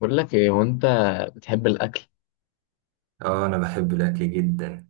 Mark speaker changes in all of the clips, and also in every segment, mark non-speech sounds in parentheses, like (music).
Speaker 1: بقول لك ايه. هو انت بتحب الاكل؟
Speaker 2: اه انا بحب الاكل جدا.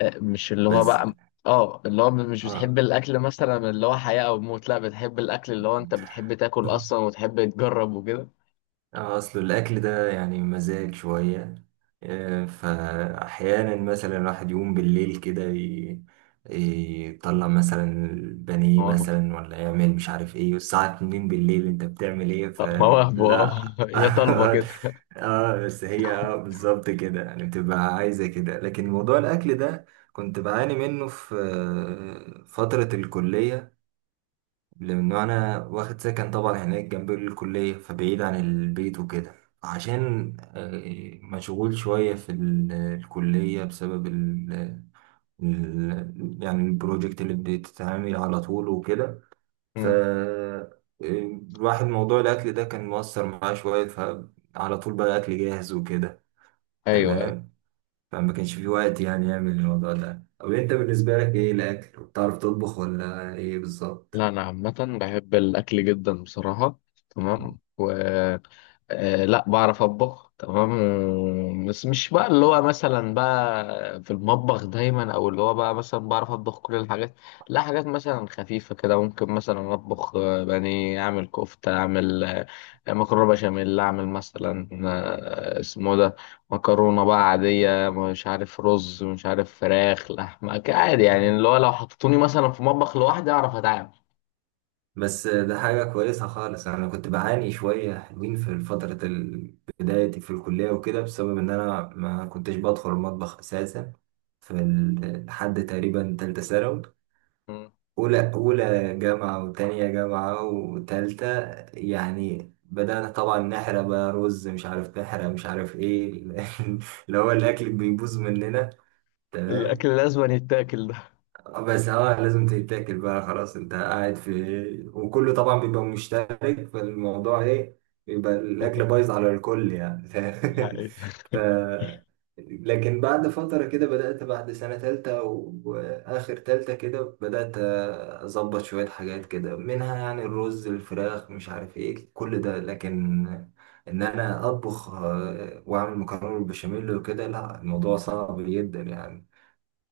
Speaker 1: مش اللي هو
Speaker 2: بس
Speaker 1: بقى. اه اللي هو مش بتحب
Speaker 2: اه
Speaker 1: الاكل مثلا اللي هو حياة او موت، لا بتحب الاكل اللي هو انت بتحب تاكل اصلا وتحب تجرب وكده.
Speaker 2: آه، اصل الاكل ده يعني مزاج شويه. فاحيانا مثلا الواحد يقوم بالليل كده يطلع مثلا البانيه
Speaker 1: مواهب.
Speaker 2: مثلا ولا يعمل مش عارف ايه والساعه 2 بالليل انت بتعمل ايه
Speaker 1: مواهب، اه.
Speaker 2: فلا.
Speaker 1: (laughs) يا طالبة
Speaker 2: (laughs)
Speaker 1: كده.
Speaker 2: اه بس هي اه بالظبط كده يعني بتبقى عايزه كده، لكن موضوع الاكل ده كنت بعاني منه في فتره الكليه، لأنه أنا واخد سكن طبعا هناك جنب الكلية فبعيد عن البيت وكده، عشان مشغول شوية في الكلية بسبب ال يعني البروجكت اللي بتتعامل على طول وكده. ف
Speaker 1: مم.
Speaker 2: آه، الواحد موضوع الأكل ده كان مؤثر معاه شوية، فعلى طول بقى أكل جاهز وكده.
Speaker 1: ايوه، أيوة.
Speaker 2: تمام. فما كانش في وقت يعني يعمل الموضوع ده. طب أنت بالنسبة لك إيه الأكل؟ بتعرف تطبخ ولا إيه بالظبط؟
Speaker 1: لا انا عامة بحب الاكل جدا بصراحة. تمام. آه، لا بعرف اطبخ، تمام. بس مش بقى اللي هو مثلا بقى في المطبخ دايما، او اللي هو بقى مثلا بعرف اطبخ كل الحاجات. لا، حاجات مثلا خفيفة كده، ممكن مثلا اطبخ بانيه، اعمل كفتة، اعمل مكرونة بشاميل، اعمل مثلا اسمه ده مكرونة بقى عادية، مش عارف رز، مش عارف فراخ، لحمة، عادي يعني. اللي هو لو حطوني مثلا في مطبخ لوحدي اعرف اتعامل.
Speaker 2: بس ده حاجة كويسة خالص. أنا كنت بعاني شوية حلوين في فترة بدايتي في الكلية وكده، بسبب إن أنا ما كنتش بدخل المطبخ أساسا في لحد تقريبا تالتة ثانوي.
Speaker 1: م.
Speaker 2: أولى جامعة وتانية جامعة وتالتة يعني بدأنا طبعا نحرق بقى رز مش عارف، نحرق مش عارف إيه. (laughs) اللي هو الأكل بيبوظ مننا. تمام.
Speaker 1: الاكل لازم يتاكل ده.
Speaker 2: بس اه لازم تتاكل بقى، خلاص انت قاعد في وكله طبعا بيبقى مشترك فالموضوع ايه، بيبقى الاكل
Speaker 1: (laughs)
Speaker 2: بايظ على الكل يعني. (laughs)
Speaker 1: حقيقة.
Speaker 2: ف... لكن بعد فترة كده بدأت، بعد سنة تالتة وآخر تالتة كده بدأت أظبط شوية حاجات كده، منها يعني الرز الفراخ مش عارف إيه كل ده، لكن إن أنا أطبخ وأعمل مكرونة بالبشاميل وكده لا، الموضوع صعب جدا يعني.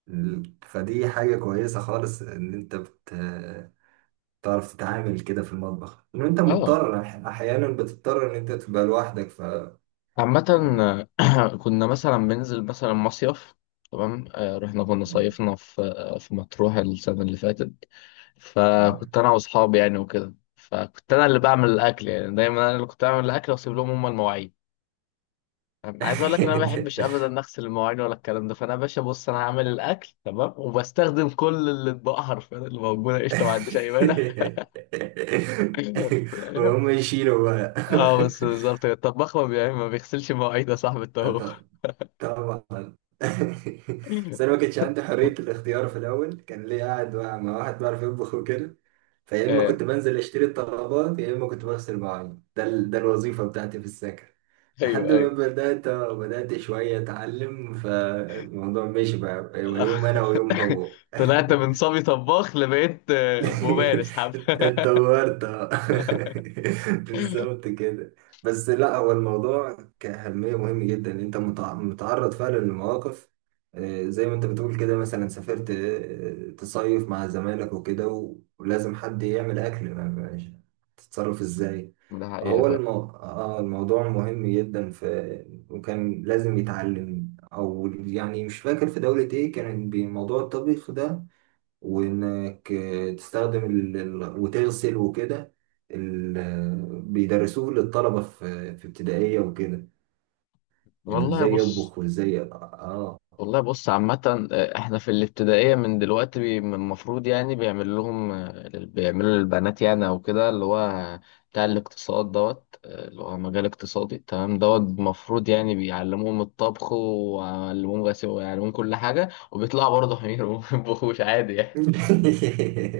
Speaker 2: فدي حاجة كويسة خالص إن تعرف تتعامل كده في المطبخ، إن أنت
Speaker 1: اه،
Speaker 2: مضطر أحيانا بتضطر إن أنت تبقى لوحدك ف.
Speaker 1: عامة. (clears throat) كنا مثلا بننزل مثلا مصيف، تمام. رحنا، كنا صيفنا في في مطروح السنة اللي فاتت. فكنت أنا وأصحابي يعني وكده، فكنت أنا اللي بعمل الأكل. يعني دايما أنا اللي كنت بعمل الأكل، وأسيب لهم هما المواعين. أنا عايز أقول لك إن أنا ما بحبش أبدا أغسل المواعين ولا الكلام ده. فأنا يا باشا، بص، أنا هعمل الأكل تمام، وبستخدم كل الأطباق حرفيا اللي موجودة، قشطة، ما عنديش أي مانع. (laughs)
Speaker 2: (laughs)
Speaker 1: فاهم؟
Speaker 2: وهم يشيلوا بقى.
Speaker 1: اه بس بالظبط الطباخ ما بيغسلش مواعيد يا صاحبي
Speaker 2: (laughs) أنت
Speaker 1: الطباخ.
Speaker 2: طبعا. (laughs) بس انا ما كانش عندي حريه الاختيار في الاول، كان ليه قاعد مع واحد بيعرف يطبخ وكده، فيا اما كنت
Speaker 1: (laughs)
Speaker 2: بنزل اشتري الطلبات يا اما كنت بغسل مواعين. ده الوظيفه بتاعتي في السكن
Speaker 1: ايوه
Speaker 2: لحد ما
Speaker 1: ايوه.
Speaker 2: بدات شويه اتعلم، فالموضوع ماشي بقى يوم انا ويوم
Speaker 1: (laughs)
Speaker 2: هو. (laughs)
Speaker 1: طلعت من صبي طباخ، لبقيت
Speaker 2: (laughs)
Speaker 1: ممارس حب. (laughs)
Speaker 2: اتطورت آه. (laughs) بالظبط كده. بس لا، هو الموضوع كأهمية مهم جدا، إن انت متعرض فعلا لمواقف زي ما انت بتقول كده، مثلا سافرت تصيف مع زمايلك وكده ولازم حد يعمل اكل مش- تتصرف ازاي.
Speaker 1: ده حقيقة
Speaker 2: هو
Speaker 1: فعلا.
Speaker 2: المو... آه الموضوع مهم جدا في، وكان لازم يتعلم. او يعني مش فاكر في دولة ايه كان بموضوع الطبيخ ده، وانك تستخدم وتغسل وكده. ال... آه، بيدرسوه للطلبة في في ابتدائية وكده، يعني
Speaker 1: والله
Speaker 2: ازاي
Speaker 1: بص.
Speaker 2: يطبخ وازاي اه.
Speaker 1: والله بص، عامة احنا في الابتدائية من دلوقتي من المفروض يعني بيعمل لهم بيعملوا للبنات يعني، او كده اللي هو بتاع الاقتصاد دوت اللي هو مجال اقتصادي، تمام، دوت المفروض يعني بيعلموهم الطبخ، ويعلموهم غسيل، ويعلموهم كل حاجة، وبيطلعوا برضه (laughs) حمير، وما بيطبخوش عادي يعني.
Speaker 2: (laughs)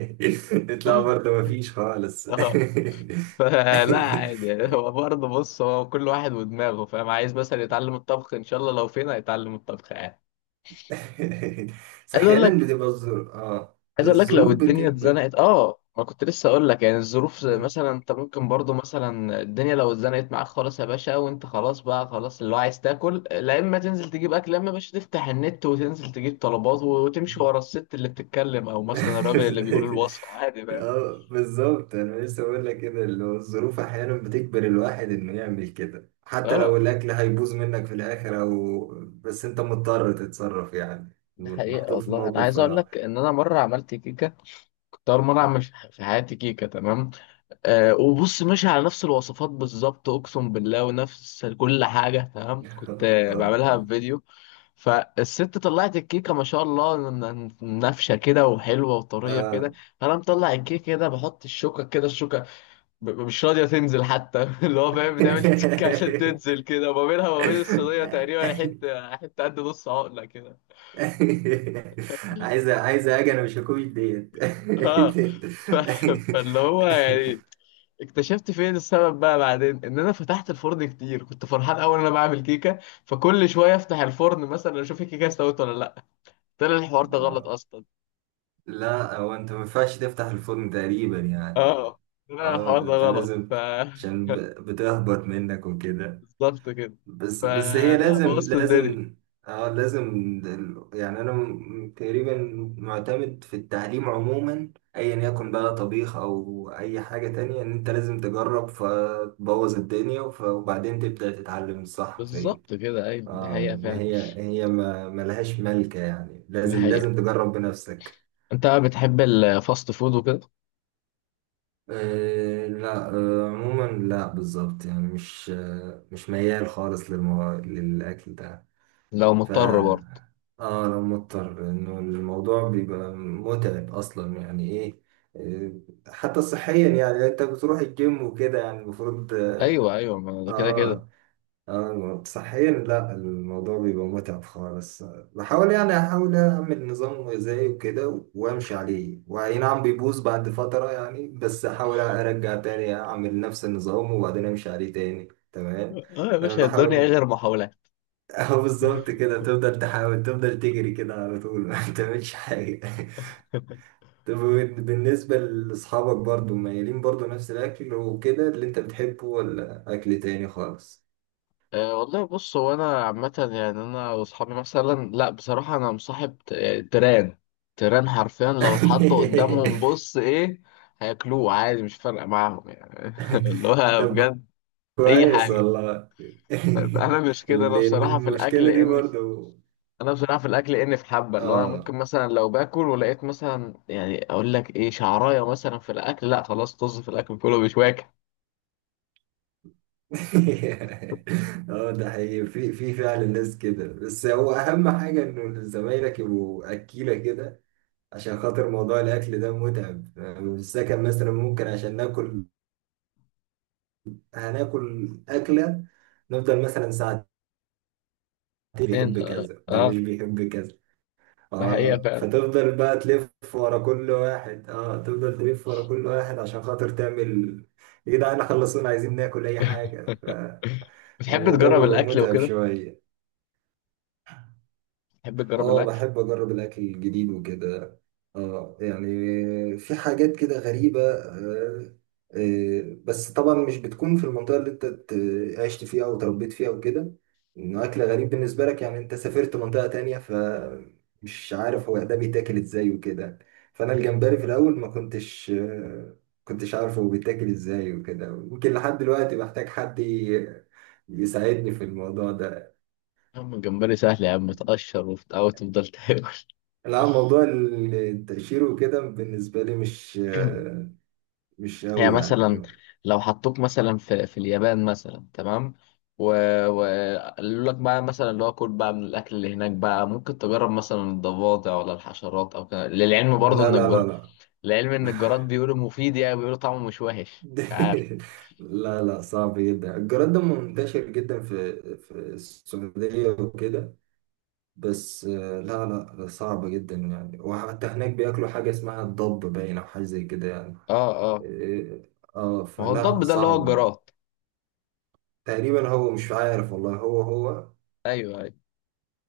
Speaker 2: يطلع
Speaker 1: (laughs)
Speaker 2: برضه مفيش خالص.
Speaker 1: اه،
Speaker 2: (laughs)
Speaker 1: فلا عادي يعني. هو برضه بص، هو كل واحد ودماغه، فاهم؟ عايز مثلا يتعلم الطبخ ان شاء الله لو فينا يتعلم الطبخ يعني.
Speaker 2: (laughs) بس
Speaker 1: عايز اقول لك،
Speaker 2: احيانا بتبقى الظروف، اه
Speaker 1: عايز اقول لك، لو
Speaker 2: الظروف
Speaker 1: الدنيا
Speaker 2: بتكبر.
Speaker 1: اتزنقت، اه، ما كنت لسه اقول لك يعني، الظروف، زي مثلا انت ممكن برضه مثلا، الدنيا لو اتزنقت معاك خالص يا باشا، وانت خلاص بقى، خلاص اللي هو عايز تاكل، لا اما تنزل تجيب اكل، لا اما يا باشا تفتح النت وتنزل تجيب طلبات، وتمشي ورا الست اللي بتتكلم او مثلا الراجل اللي بيقول
Speaker 2: (laughs)
Speaker 1: الوصفه، عادي، فاهم؟
Speaker 2: اه بالظبط، انا لسه بقول لك كده اللي هو الظروف احيانا بتجبر الواحد انه يعمل كده، حتى لو
Speaker 1: اه،
Speaker 2: الاكل هيبوظ منك في الاخر، او بس انت مضطر تتصرف يعني.
Speaker 1: ده حقيقة
Speaker 2: محطوط في
Speaker 1: والله. أنا
Speaker 2: موقف
Speaker 1: عايز أقول
Speaker 2: اه.
Speaker 1: لك إن أنا مرة عملت كيكة، طار. مرة مش في حياتي كيكة، تمام. آه، وبص، ماشي على نفس الوصفات بالظبط، أقسم بالله، ونفس كل حاجة تمام، كنت بعملها في
Speaker 2: (laughs)
Speaker 1: فيديو. فالست طلعت الكيكة ما شاء الله، نافشة كده وحلوة وطرية كده.
Speaker 2: اه.
Speaker 1: أنا مطلع الكيكة كده، بحط الشوكة كده، الشوكة مش راضية تنزل حتى. (laughs) اللي هو فاهم، بتعمل تك عشان تنزل كده، وما بينها وما بين الصينية تقريبا
Speaker 2: آه.
Speaker 1: حتة حتة قد نص عقلة كده.
Speaker 2: عايزه اجي انا مش هكوش ديت.
Speaker 1: اه، ف... فاللي هو يعني اكتشفت فين السبب بقى بعدين، ان انا فتحت الفرن كتير. كنت فرحان اول انا بعمل كيكه، فكل شويه افتح الفرن مثلا اشوف الكيكه استوت ولا لا. طلع الحوار ده غلط
Speaker 2: (laughs)
Speaker 1: اصلا.
Speaker 2: لا هو انت ما ينفعش تفتح الفرن تقريبا يعني.
Speaker 1: اه، طلع
Speaker 2: اه
Speaker 1: الحوار ده
Speaker 2: انت
Speaker 1: غلط
Speaker 2: لازم،
Speaker 1: ف.
Speaker 2: عشان
Speaker 1: (laughs)
Speaker 2: بتهبط منك وكده.
Speaker 1: بالظبط كده.
Speaker 2: بس هي
Speaker 1: فلا، بوظت الدنيا.
Speaker 2: لازم. اه لازم. يعني انا تقريبا معتمد في التعليم عموما، ايا يكن بقى طبيخ او اي حاجة تانية، ان انت لازم تجرب فتبوظ الدنيا وبعدين تبدأ تتعلم الصح فين.
Speaker 1: بالظبط كده، ايوه. دي
Speaker 2: اه
Speaker 1: حقيقه
Speaker 2: ما
Speaker 1: فعلا.
Speaker 2: هي ما ملهاش ملكة، يعني
Speaker 1: دي حقيقه.
Speaker 2: لازم تجرب بنفسك.
Speaker 1: انت بقى بتحب الفاست فود وكده؟
Speaker 2: لا. عموما لا بالظبط، يعني مش ميال خالص للأكل ده.
Speaker 1: لو
Speaker 2: ف
Speaker 1: مضطر برضه؟
Speaker 2: اه لو مضطر، انه الموضوع بيبقى متعب اصلا يعني ايه. حتى صحيا، يعني انت بتروح الجيم وكده يعني المفروض اه.
Speaker 1: ايوه ايوه، ما ده كده كده.
Speaker 2: آه، اه صحيا، لا الموضوع بيبقى متعب خالص. بحاول يعني احاول اعمل نظام غذائي وكده وامشي عليه، واي نعم بيبوظ بعد فترة يعني، بس احاول ارجع تاني اعمل نفس النظام وبعدين امشي عليه تاني. تمام.
Speaker 1: اه يا
Speaker 2: انا
Speaker 1: باشا الدنيا إيه
Speaker 2: بحاول.
Speaker 1: غير محاولات.
Speaker 2: (laughs) اهو بالظبط كده، تفضل تحاول تفضل تجري كده على طول. (laughs) ما تعملش حاجة. (laughs)
Speaker 1: (laughs)
Speaker 2: طب بالنسبة لاصحابك برضو مايلين برضو نفس الاكل وكده اللي انت بتحبه، ولا اكل تاني خالص؟
Speaker 1: أه والله بص، هو انا عامه يعني، انا واصحابي مثلا، لا بصراحه انا مصاحب تيران. تيران حرفيا، لو اتحط قدامهم
Speaker 2: (laughs)
Speaker 1: بص ايه هياكلوه عادي، مش فارقه معاهم يعني. (laughs) اللي
Speaker 2: (laughs)
Speaker 1: هو
Speaker 2: طب
Speaker 1: بجد اي
Speaker 2: كويس
Speaker 1: حاجه.
Speaker 2: والله.
Speaker 1: انا مش
Speaker 2: (laughs)
Speaker 1: كده.
Speaker 2: لأن المشكلة دي برضو
Speaker 1: انا بصراحه في الاكل اني في حبه، اللي هو انا ممكن
Speaker 2: اه.
Speaker 1: مثلا لو باكل ولقيت مثلا، يعني اقول لك ايه، شعرايه مثلا في الاكل، لا خلاص، طز في الاكل كله، مش واكل.
Speaker 2: (laughs) اه ده حقيقي، في فعلا ناس كده، بس هو أهم حاجة إنه زمايلك يبقوا أكيلة كده، عشان خاطر موضوع الأكل ده متعب يعني. في السكن مثلا ممكن عشان ناكل هناكل أكلة نفضل مثلا ساعتين،
Speaker 1: فين؟
Speaker 2: بيحب
Speaker 1: اه.
Speaker 2: كذا ده
Speaker 1: آه،
Speaker 2: مش بيحب.
Speaker 1: ده حقيقه
Speaker 2: اه
Speaker 1: فعلا.
Speaker 2: فتفضل بقى تلف ورا كل واحد، اه تفضل تلف ورا كل واحد عشان خاطر تعمل يا جدعان خلصونا عايزين ناكل اي حاجة.
Speaker 1: بتحب
Speaker 2: فالموضوع
Speaker 1: تجرب
Speaker 2: بيبقى
Speaker 1: الاكل
Speaker 2: متعب
Speaker 1: وكده؟
Speaker 2: شوية.
Speaker 1: بتحب تجرب
Speaker 2: اه
Speaker 1: الاكل؟
Speaker 2: بحب اجرب الاكل الجديد وكده. اه يعني في حاجات كده غريبة آه. آه بس طبعا مش بتكون في المنطقة اللي انت عشت فيها او تربيت فيها وكده، انه اكل غريب بالنسبة لك، يعني انت سافرت منطقة تانية فمش عارف هو ده بيتاكل ازاي وكده. فانا الجمبري في الاول ما كنتش عارف هو بيتاكل ازاي وكده، يمكن لحد دلوقتي بحتاج حد يساعدني في الموضوع ده.
Speaker 1: يا عم الجمبري سهل يا عم، تقشر وبتاع وتفضل تاكل. (laughs)
Speaker 2: لا موضوع التأشير وكده بالنسبة لي
Speaker 1: (clears throat)
Speaker 2: مش
Speaker 1: يعني
Speaker 2: قوي
Speaker 1: مثلا
Speaker 2: يعني.
Speaker 1: لو حطوك مثلا في اليابان مثلا، تمام، وقالوا لك بقى مثلا، اللي هو كل بقى من الاكل اللي هناك بقى، ممكن تجرب مثلا الضفادع، ولا الحشرات، او كده، للعلم
Speaker 2: لا
Speaker 1: برضه ان
Speaker 2: لا لا لا.
Speaker 1: للعلم ان الجراد بيقولوا مفيد، يعني بيقولوا طعمه مش وحش، مش
Speaker 2: (laughs)
Speaker 1: عارف.
Speaker 2: لا لا صعب جدا، الجراد ده منتشر جدا في السعودية وكده، بس لا. لا لا، صعب جدا يعني. وحتى هناك بياكلوا حاجة اسمها الضب باين، أو حاجة زي كده يعني.
Speaker 1: اه، اه،
Speaker 2: اه
Speaker 1: ما هو
Speaker 2: فلا
Speaker 1: الضب ده اللي هو
Speaker 2: صعب.
Speaker 1: الجراد.
Speaker 2: تقريبا هو مش عارف والله، هو
Speaker 1: ايوه ايوه.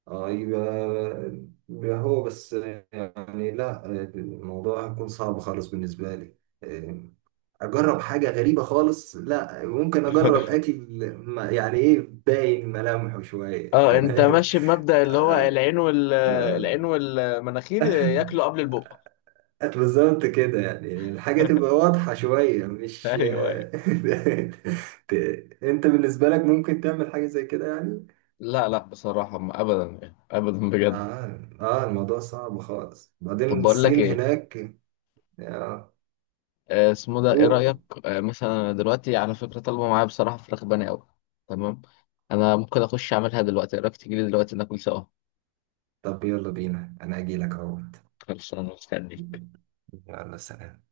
Speaker 2: اه. يبقى هو بس يعني، لا الموضوع هيكون صعب خالص بالنسبة لي. آه، أجرب حاجة غريبة خالص لا، ممكن أجرب
Speaker 1: (laughs)
Speaker 2: أكل يعني إيه، باين ملامحه شوية. (laughs)
Speaker 1: اه انت
Speaker 2: تمام.
Speaker 1: ماشي بمبدأ اللي هو
Speaker 2: آه،
Speaker 1: العين وال العين
Speaker 2: آه.
Speaker 1: والمناخير ياكلوا قبل البق.
Speaker 2: بالظبط كده يعني الحاجة تبقى واضحة شوية مش.
Speaker 1: ايوه ايوه.
Speaker 2: (laughs) ت- أنت بالنسبة لك ممكن تعمل حاجة زي كده يعني؟
Speaker 1: لا لا بصراحة، ما ابدا يعني، ابدا بجد.
Speaker 2: الموضوع صعب خالص،
Speaker 1: طب
Speaker 2: بعدين
Speaker 1: بقول لك
Speaker 2: الصين
Speaker 1: ايه،
Speaker 2: هناك. آه.
Speaker 1: اسمه ده، ايه رأيك؟
Speaker 2: أوه.
Speaker 1: مثلا أنا دلوقتي على فكرة طالبة معايا بصراحة فراخ بني قوي، تمام. انا ممكن اخش اعملها دلوقتي. ايه رأيك تيجي لي دلوقتي ناكل سوا؟
Speaker 2: طب يلا بينا، أنا أجيلك أهو.
Speaker 1: خلص انا مستنيك.
Speaker 2: يلا. سلام.